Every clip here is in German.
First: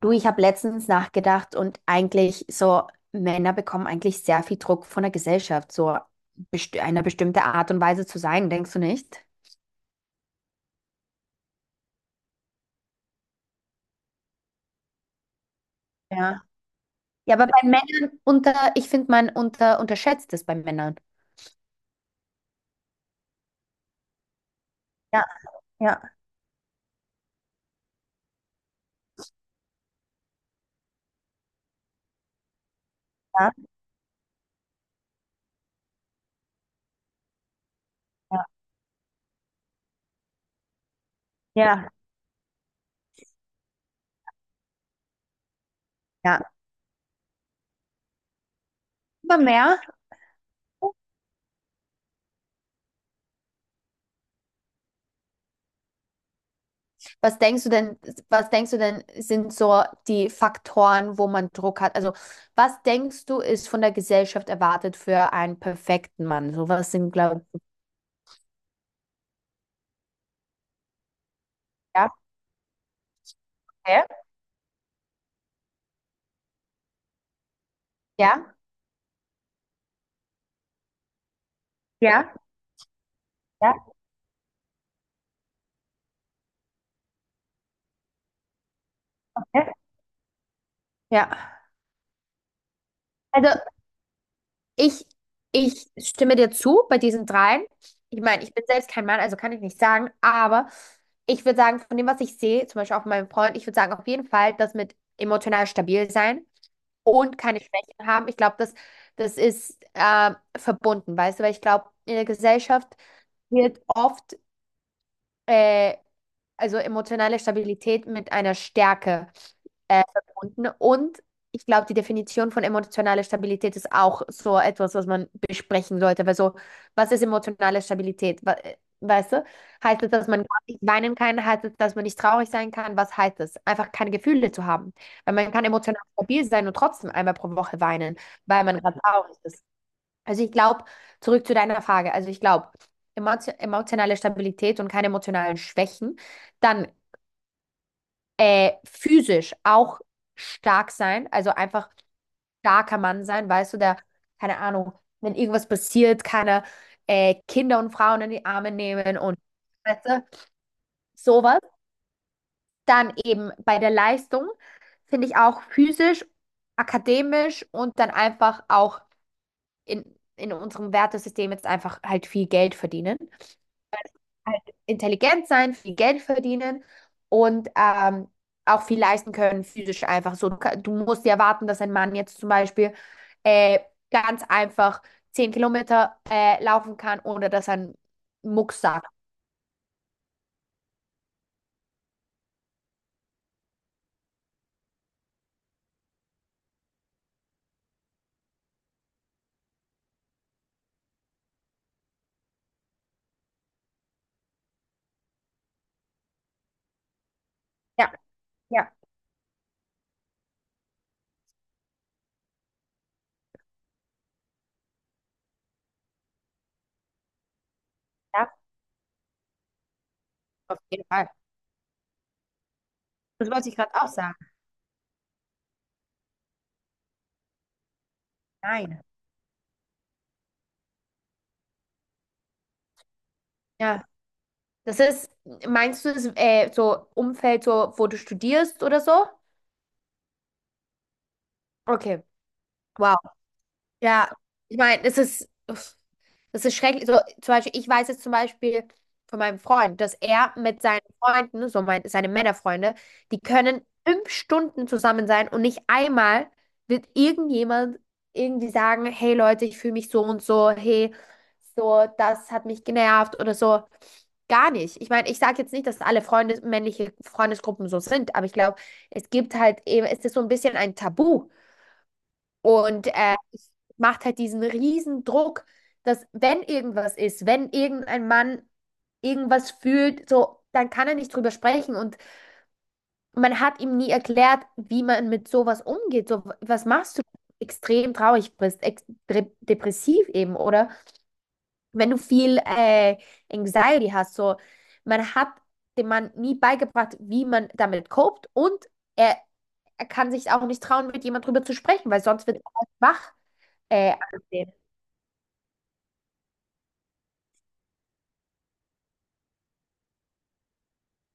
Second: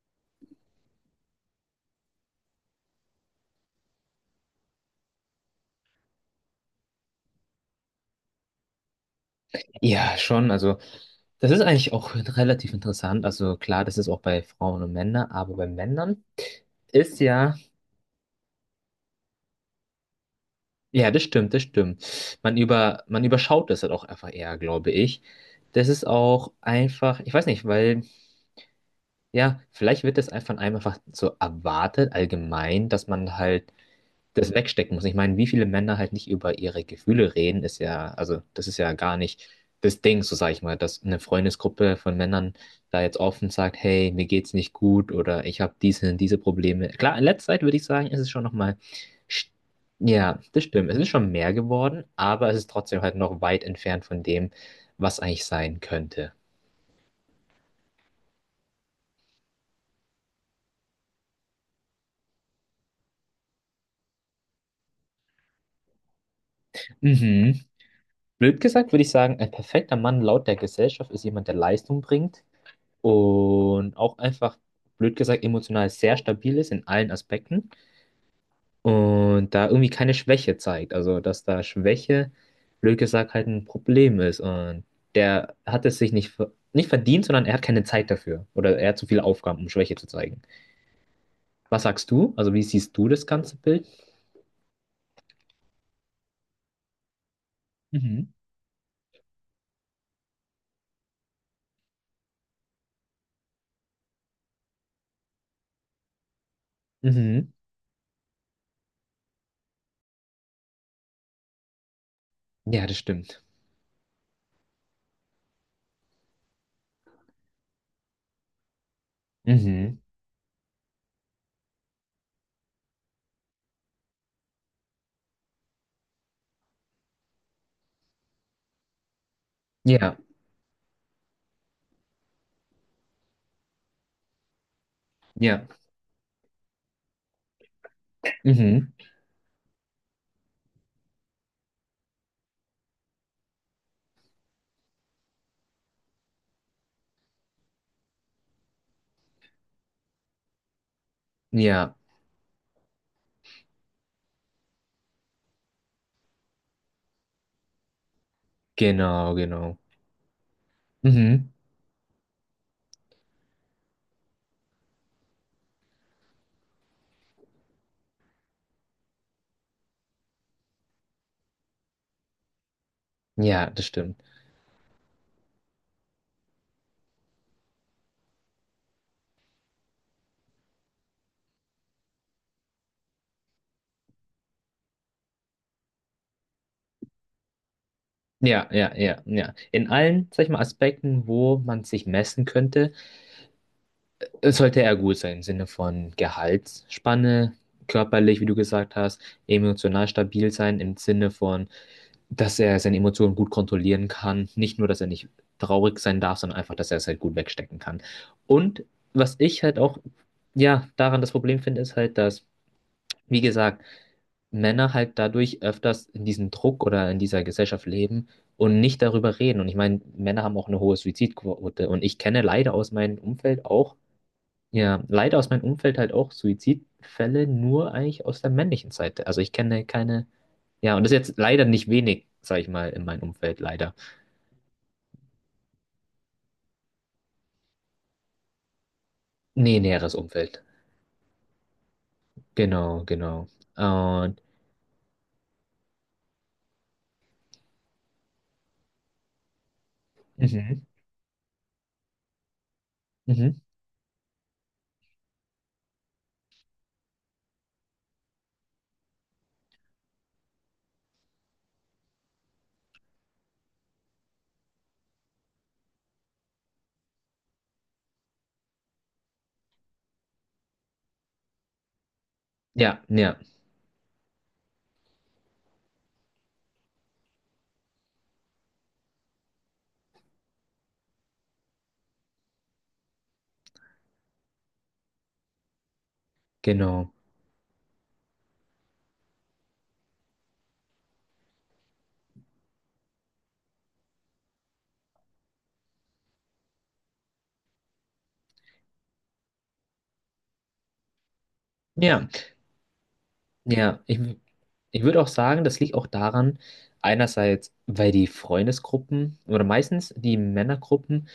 Du, ich habe letztens nachgedacht und eigentlich so, Männer bekommen eigentlich sehr viel Druck von der Gesellschaft, so best einer bestimmte Art und Weise zu sein, denkst du nicht? Ja, schon. Also, das ist eigentlich auch relativ interessant. Also, klar, das ist auch bei Frauen und Männern, aber bei Männern Ja, ist ja, aber ja, bei Männern ich finde, man unterschätzt es bei Männern. ja, das stimmt, das stimmt. Man überschaut das halt auch einfach eher, glaube ich. Ja, Das ja, ist auch einfach, ich weiß nicht, weil, ja, vielleicht wird das einfach von einem einfach so erwartet, allgemein, dass man ja, halt das wegstecken muss. Ich meine, wie viele Männer halt nicht über ihre Gefühle reden, ist ja, also ja, das ist ja gar nicht das Ding, so sage ich mal, dass eine ja. Freundesgruppe von Männern da jetzt offen sagt, hey, mir geht's nicht gut oder ich habe diese Ja. Probleme. Klar, in letzter Zeit würde ich sagen, ist es schon nochmal, Aber mehr, ja, das stimmt, es ist schon mehr geworden, aber es ist trotzdem halt noch weit entfernt von dem, was eigentlich sein könnte. was denkst du denn, was denkst du denn, sind so die Faktoren, wo man Druck hat? Also, was denkst du, ist von der Gesellschaft erwartet für einen perfekten Mann? So was sind, glaube ich. Mhm. Blöd gesagt würde ich sagen, ein perfekter Mann laut der Gesellschaft ist jemand, der Leistung Ja, bringt und okay. auch einfach, blöd gesagt, emotional sehr stabil ist in allen Aspekten Ja. und da irgendwie keine Schwäche zeigt. Also, dass da Schwäche, Ja, blöd gesagt, halt ein ja. Problem ist und der hat es sich nicht, nicht verdient, sondern er hat keine Zeit dafür oder er hat zu viele Aufgaben, Ja. um Schwäche zu zeigen. Ja. Was sagst du? Also, wie siehst du das ganze Also Bild? ich, ich stimme dir zu bei diesen dreien. Ich Mhm. meine, ich bin selbst kein Mann, also kann ich nicht sagen, aber ich würde sagen, von dem, was ich sehe, zum Beispiel auch von meinem Freund, ich würde sagen, auf jeden Fall, das mit emotional stabil sein und Mhm. keine Schwächen haben. Ich glaube, das ist verbunden, weißt du, weil ich glaube, in der Ja, das Gesellschaft stimmt. wird oft äh, also emotionale Stabilität mit einer Stärke Mhm. Verbunden. Und ich glaube, die Definition von emotionaler Stabilität ist auch so etwas, was man besprechen sollte. Weil so, was ist emotionale Stabilität? Weißt du? Heißt es, Ja, dass man nicht weinen kann? Heißt es, dass man nicht traurig sein kann? Was heißt es? Einfach keine Gefühle zu haben. Weil man kann ja. emotional stabil sein und trotzdem einmal pro Woche weinen, weil man Mhm. gerade traurig ist. Also ich glaube, zurück zu deiner Frage, also ich glaube, emotionale Stabilität und keine emotionalen Schwächen, dann physisch auch stark sein, also einfach Ja, starker Mann sein, weißt du, der, keine Ahnung, wenn irgendwas passiert, keine Kinder und Frauen in die Arme nehmen genau, und genau. weißt du, Mhm. sowas. Dann eben bei der Leistung finde ich auch physisch, akademisch und dann einfach auch in, in unserem Wertesystem jetzt einfach halt viel Geld verdienen. Ja, das stimmt. Halt intelligent sein, viel Geld verdienen und auch viel leisten können, physisch einfach so. Du, du musst ja erwarten, dass ein Mann jetzt zum Beispiel äh, ganz einfach 10 Kilometer laufen kann, ohne dass er einen Ja, Mucks ja, sagt. ja, ja. In allen, sag ich mal, Aspekten, wo man sich messen könnte, sollte er gut sein, im Sinne von Gehaltsspanne, körperlich, wie du gesagt hast, emotional stabil sein, im Sinne von, dass er seine Emotionen gut kontrollieren kann. Nicht nur, dass er nicht traurig sein darf, sondern einfach, dass er es halt gut wegstecken kann. Ja, Und ja, was ich halt auch, ja, daran das Problem finde, ist halt, dass, wie gesagt, Männer halt dadurch öfters in diesem Druck oder in dieser Gesellschaft leben ja, und nicht darüber reden. Und ich meine, Männer haben auch auf eine hohe jeden Fall. Suizidquote. Und ich kenne leider aus meinem Das Umfeld wollte ich gerade auch, auch sagen. ja, leider aus meinem Umfeld halt auch Suizidfälle nur eigentlich aus der männlichen Nein. Seite. Also ich kenne keine, ja, und das ist jetzt leider nicht wenig, sag ich mal, in meinem Umfeld, leider. Ja, das ist, meinst du, das, so Umfeld, so, wo du studierst oder so? Nee, näheres Umfeld. Okay. Genau, Wow. genau. Ja, Und, ich meine, es ist, uff, es ist schrecklich. So, zum Beispiel, ich weiß jetzt zum Beispiel von meinem Freund, dass er mhm, mit seinen Freunden, so seine Männerfreunde, die mhm. können 5 Stunden zusammen sein und nicht einmal wird irgendjemand irgendwie sagen, hey Leute, ich fühle mich so und so, hey, so, das hat mich genervt oder so. Gar nicht. Ich meine, ich sage jetzt nicht, dass alle männliche Freundesgruppen so sind, aber ich glaube, es gibt halt eben, es ist so ein bisschen ein Tabu. Ja, Und ja, es macht halt diesen riesen Druck, dass wenn irgendwas ist, wenn irgendein Mann irgendwas fühlt, so, dann kann er nicht drüber sprechen. Und man hat ihm nie erklärt, wie man mit sowas umgeht. So, was genau. machst du, wenn du extrem traurig bist, depressiv eben, oder wenn du viel Anxiety hast, so, man hat dem Mann nie beigebracht, wie man damit copt und er, er kann sich auch nicht trauen, mit jemand drüber zu sprechen, weil Ja. sonst wird er als schwach Ja, ich, angesehen. ich würde auch sagen, das liegt auch daran, einerseits, weil die Freundesgruppen oder meistens die Männergruppen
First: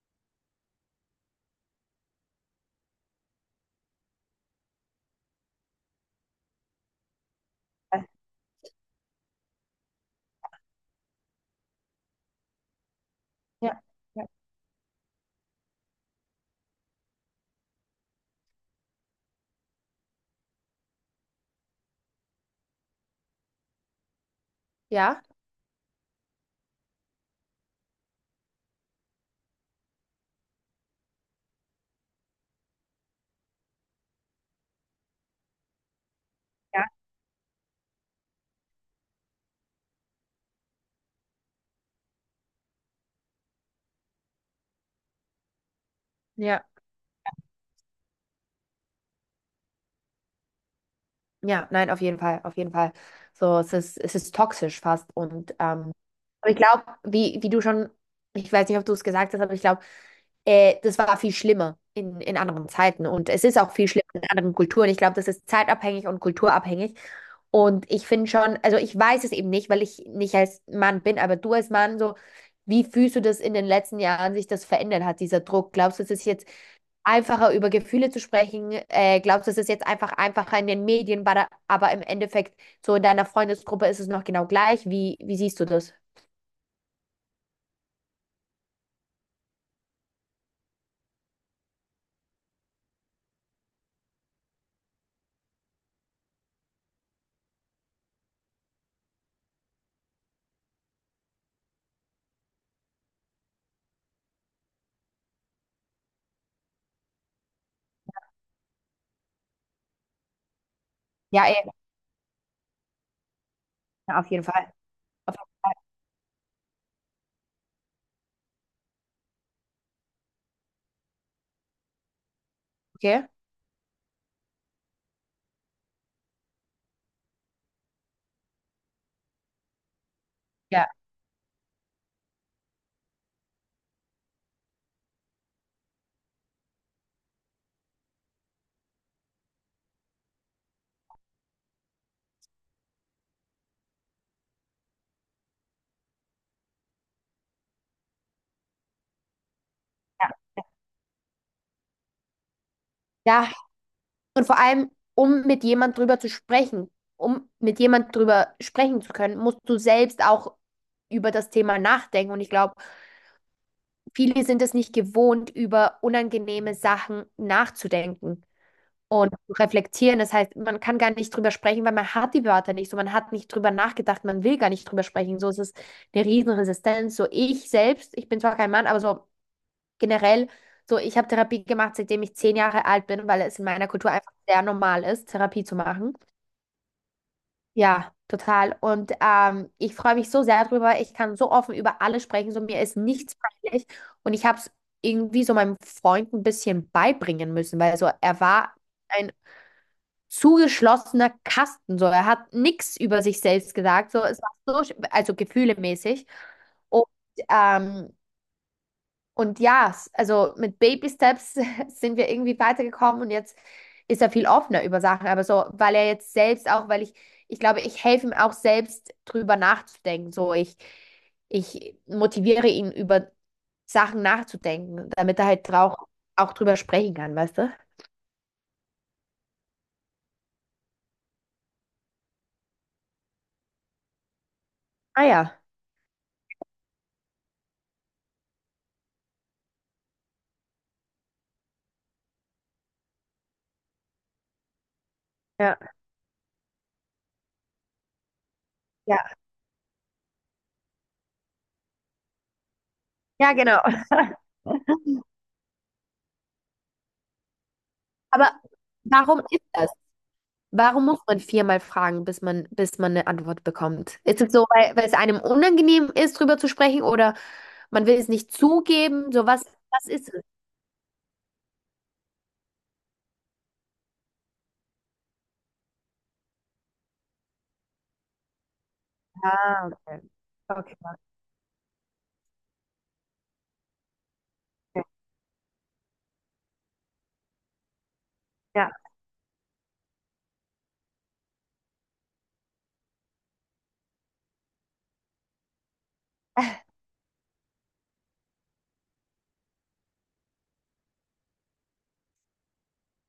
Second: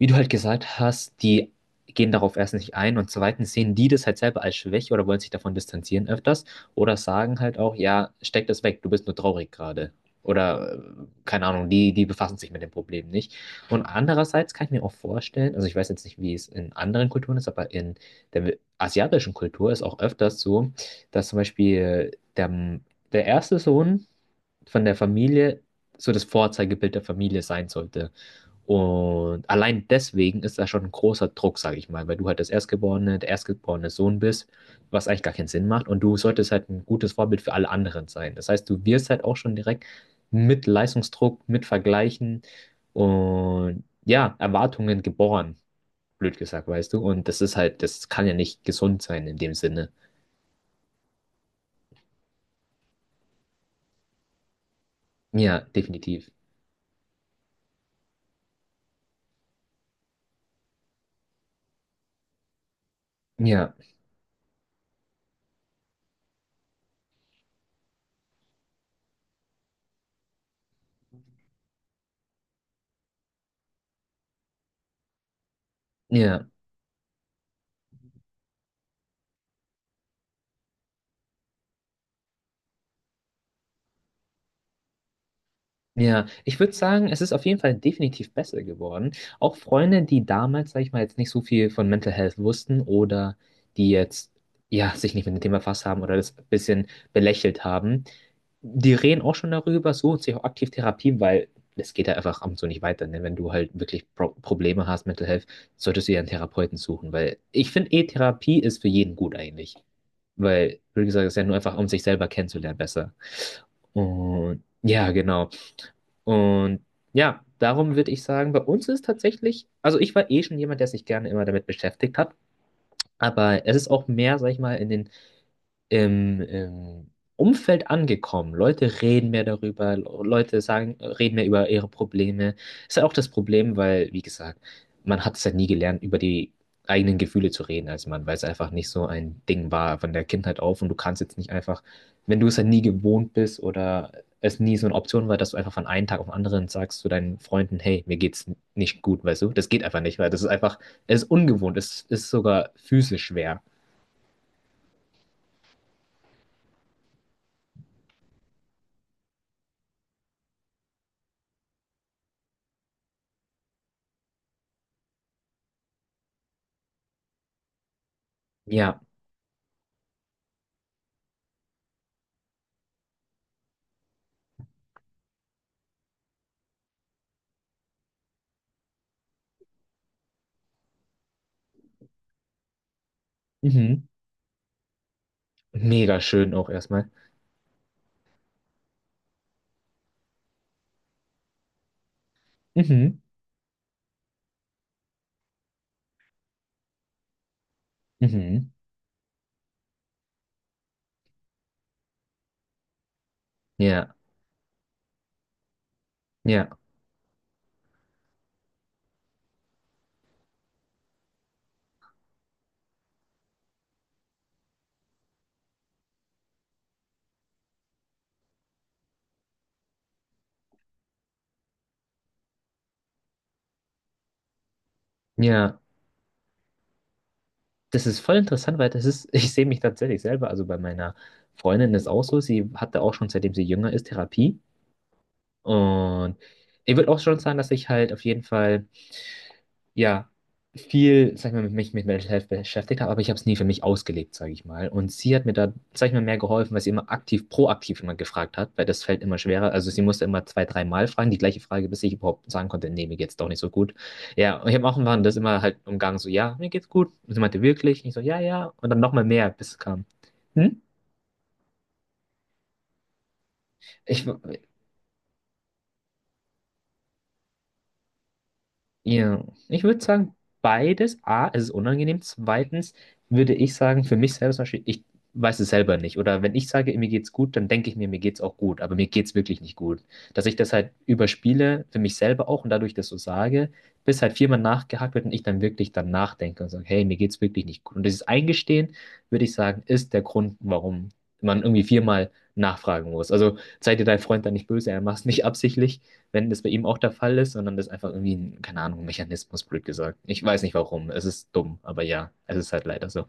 wie du halt gesagt hast, die gehen darauf erstens nicht ein und zweitens sehen die das halt selber als Schwäche oder wollen sich davon distanzieren öfters oder sagen halt auch, Ja, ja, steck das weg, du bist nur traurig gerade. Oder keine Ahnung, die befassen sich mit dem Problem nicht. Und ja, ja, andererseits kann ich mir auch vorstellen, also ich weiß jetzt nicht, wie es in anderen Kulturen ist, aber in der asiatischen Kultur ist auch öfters so, dass zum Beispiel der, der erste Sohn von der ja. Familie so das Vorzeigebild der Familie sein sollte. Und allein deswegen ist da schon ein großer Druck, sage ich mal, weil du halt das Erstgeborene, der erstgeborene Sohn bist, was eigentlich gar keinen Sinn macht. Und du solltest halt ein gutes Vorbild für alle anderen sein. Das heißt, du wirst halt auch schon direkt mit Leistungsdruck, mit Vergleichen und ja, Erwartungen geboren, blöd Ja, gesagt, weißt du. Und das ist halt, das kann ja nicht gesund sein in dem Sinne. ja, nein, auf jeden Fall, auf jeden Fall. So, es ist, toxisch fast. Und Ja, definitiv. aber ich glaube, wie du schon, ich weiß nicht, ob du es gesagt hast, aber ich glaube, das war viel schlimmer in anderen Zeiten. Und es ist auch Ja, viel schlimmer in anderen Kulturen. Ich glaube, das ist zeitabhängig und kulturabhängig. Und ich finde schon, also ich weiß es eben nicht, weil ich nicht als Mann bin, aber du als Mann, so, wie fühlst du das in den letzten Jahren sich das verändert hat, dieser Druck? Glaubst du, es ist jetzt ja. einfacher über Gefühle zu sprechen. Glaubst du, es ist jetzt einfach einfacher in den Medien, aber im Endeffekt so in deiner Freundesgruppe ist es noch genau gleich. Wie siehst du das? Ja, ich würde sagen, es ist auf jeden Fall definitiv besser geworden. Auch Freunde, die damals, sag ich mal, jetzt nicht so viel von Mental Health wussten oder die jetzt, ja, sich nicht mit dem Thema befasst haben oder das ein bisschen belächelt haben, die reden auch schon darüber, suchen sich auch aktiv Therapie, weil es geht ja einfach ab und zu nicht weiter. Ne? Wenn du halt wirklich Probleme hast, Mental Health, solltest du dir einen Therapeuten suchen, weil ich finde, E-Therapie ist für jeden gut eigentlich. Weil, wie gesagt, es ist ja Ja, nur eh, einfach, um sich selber kennenzulernen, besser. ja, auf jeden Und Fall. ja, Auf genau. jeden Fall. Und ja, darum würde ich sagen, bei uns ist tatsächlich, also ich war eh schon jemand, der sich gerne immer damit beschäftigt hat, Okay. aber es ist auch mehr, sag ich mal, in den im Umfeld angekommen. Leute reden mehr darüber, Leute Ja, sagen, reden mehr über ihre Probleme. Ist ja auch das Problem, weil, wie gesagt, man hat es ja nie gelernt, über die eigenen Gefühle zu reden als Mann, weil es einfach nicht so ein Ding war von der Kindheit auf und du kannst jetzt nicht einfach, wenn du es ja nie gewohnt bist oder es nie so eine Option war, dass du einfach von einem Tag auf den anderen sagst zu deinen Freunden, hey, mir geht's nicht gut, weißt du? Das geht einfach nicht, weil ja. das ist einfach, es ist ungewohnt, es ist sogar physisch Ja, schwer. und vor allem, um mit jemand drüber zu sprechen, um mit jemand drüber sprechen zu können, musst du selbst auch über das Thema nachdenken. Und ich glaube, viele sind es nicht gewohnt, über unangenehme Sachen nachzudenken Ja. und zu reflektieren. Das heißt, man kann gar nicht drüber sprechen, weil man hat die Wörter nicht so, man hat nicht drüber nachgedacht, man will gar nicht drüber sprechen. So ist es eine Riesenresistenz. So ich selbst, ich bin zwar kein Mann, aber so generell, so ich habe Therapie gemacht, seitdem ich 10 Jahre alt bin, weil es in meiner Mhm. Kultur einfach sehr normal ist, Therapie zu machen. Mega schön auch erstmal. Ja, total. Und ich freue mich so sehr drüber. Ich kann so offen über alles sprechen. So mir ist Mhm. nichts peinlich. Und ich habe es irgendwie so meinem Freund ein bisschen beibringen müssen, weil so er Mhm. war ein zugeschlossener Kasten. So, er hat nichts über sich selbst gesagt. Ja, So, es war so, also gefühlemäßig. ja, Und, ähm, und ja, also mit Baby Steps sind wir irgendwie weitergekommen und jetzt ist er viel offener über Sachen. Aber so, weil er jetzt selbst auch, weil ich glaube, ich helfe ihm auch selbst drüber nachzudenken. So, ich motiviere ihn über Sachen nachzudenken, damit er halt ja. auch, drüber sprechen kann, weißt du? Das ist voll interessant, weil das ist, ich sehe mich tatsächlich selber, also bei meiner Freundin ist auch so, sie hatte auch schon, seitdem sie jünger ist, Therapie. Ah ja. Und ich würde auch schon sagen, dass ich halt auf jeden Fall. Ja, viel, sag ich mal, mit mich mit Mental Health beschäftigt habe, aber ich habe es nie für mich ausgelebt, sage ich mal. Und sie hat mir da, Ja. sag ich mal, mehr geholfen, weil sie immer aktiv, proaktiv immer gefragt hat, weil das fällt Ja, immer schwerer. Also sie musste immer zwei, dreimal fragen, die gleiche Frage, bis ich überhaupt sagen konnte, nee, mir geht's doch ja, nicht so genau. gut. Ja, und ich habe auch irgendwann das immer halt umgangen, so, ja, mir geht's gut. Und sie meinte, wirklich? Ich so, ja, Aber ja. Und dann nochmal warum mehr, ist bis es das? kam. Hm? Warum muss man viermal fragen, bis man, eine Antwort bekommt? Ich, Ist es so, weil es einem unangenehm ist, drüber zu sprechen oder man will es nicht zugeben? Ja, So was, ich würde was ist sagen, es? beides. A, es ist unangenehm. Zweitens würde ich sagen, für mich selber zum Beispiel, ich weiß es selber nicht. Oder wenn ich sage, mir geht's gut, dann denke ich mir, mir geht's auch gut. Aber mir geht's wirklich nicht Ah, gut. okay. Dass ich das halt Okay. überspiele, für mich selber auch und dadurch das so sage, bis halt viermal Okay. nachgehakt wird und ich dann wirklich dann nachdenke und sage, hey, mir geht's wirklich nicht gut. Und dieses Ja. Eingestehen, würde ich sagen, ist der Grund, warum man irgendwie viermal nachfragen muss. Also sei dir dein Freund dann nicht böse, er macht es nicht absichtlich wenn das bei ihm auch der Fall ist, sondern das einfach irgendwie ein, keine Ahnung, Mechanismus, blöd gesagt. Ich weiß nicht warum. Es ist dumm, aber ja, es ist halt leider so.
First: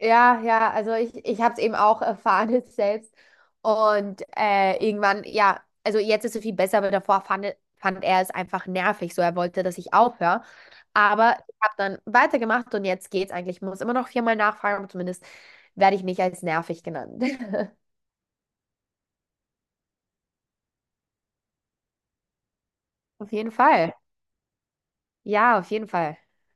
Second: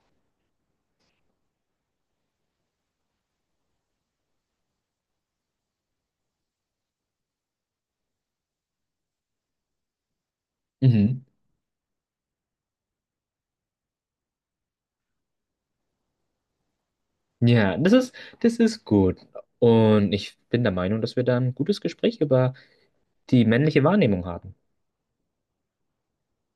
Ja, ja, also ich habe es eben auch erfahren jetzt selbst. Und irgendwann, ja, also jetzt ist es viel besser, aber davor fand er es einfach nervig. So, er wollte, dass ich aufhöre. Mhm. Aber ich habe dann weitergemacht und jetzt geht's eigentlich. Ich muss immer noch viermal nachfragen, aber zumindest werde ich nicht als nervig genannt. Ja, das ist gut. Und ich bin der Meinung, dass wir da ein gutes Gespräch über Auf die jeden männliche Fall. Wahrnehmung haben. Ja, auf jeden Fall.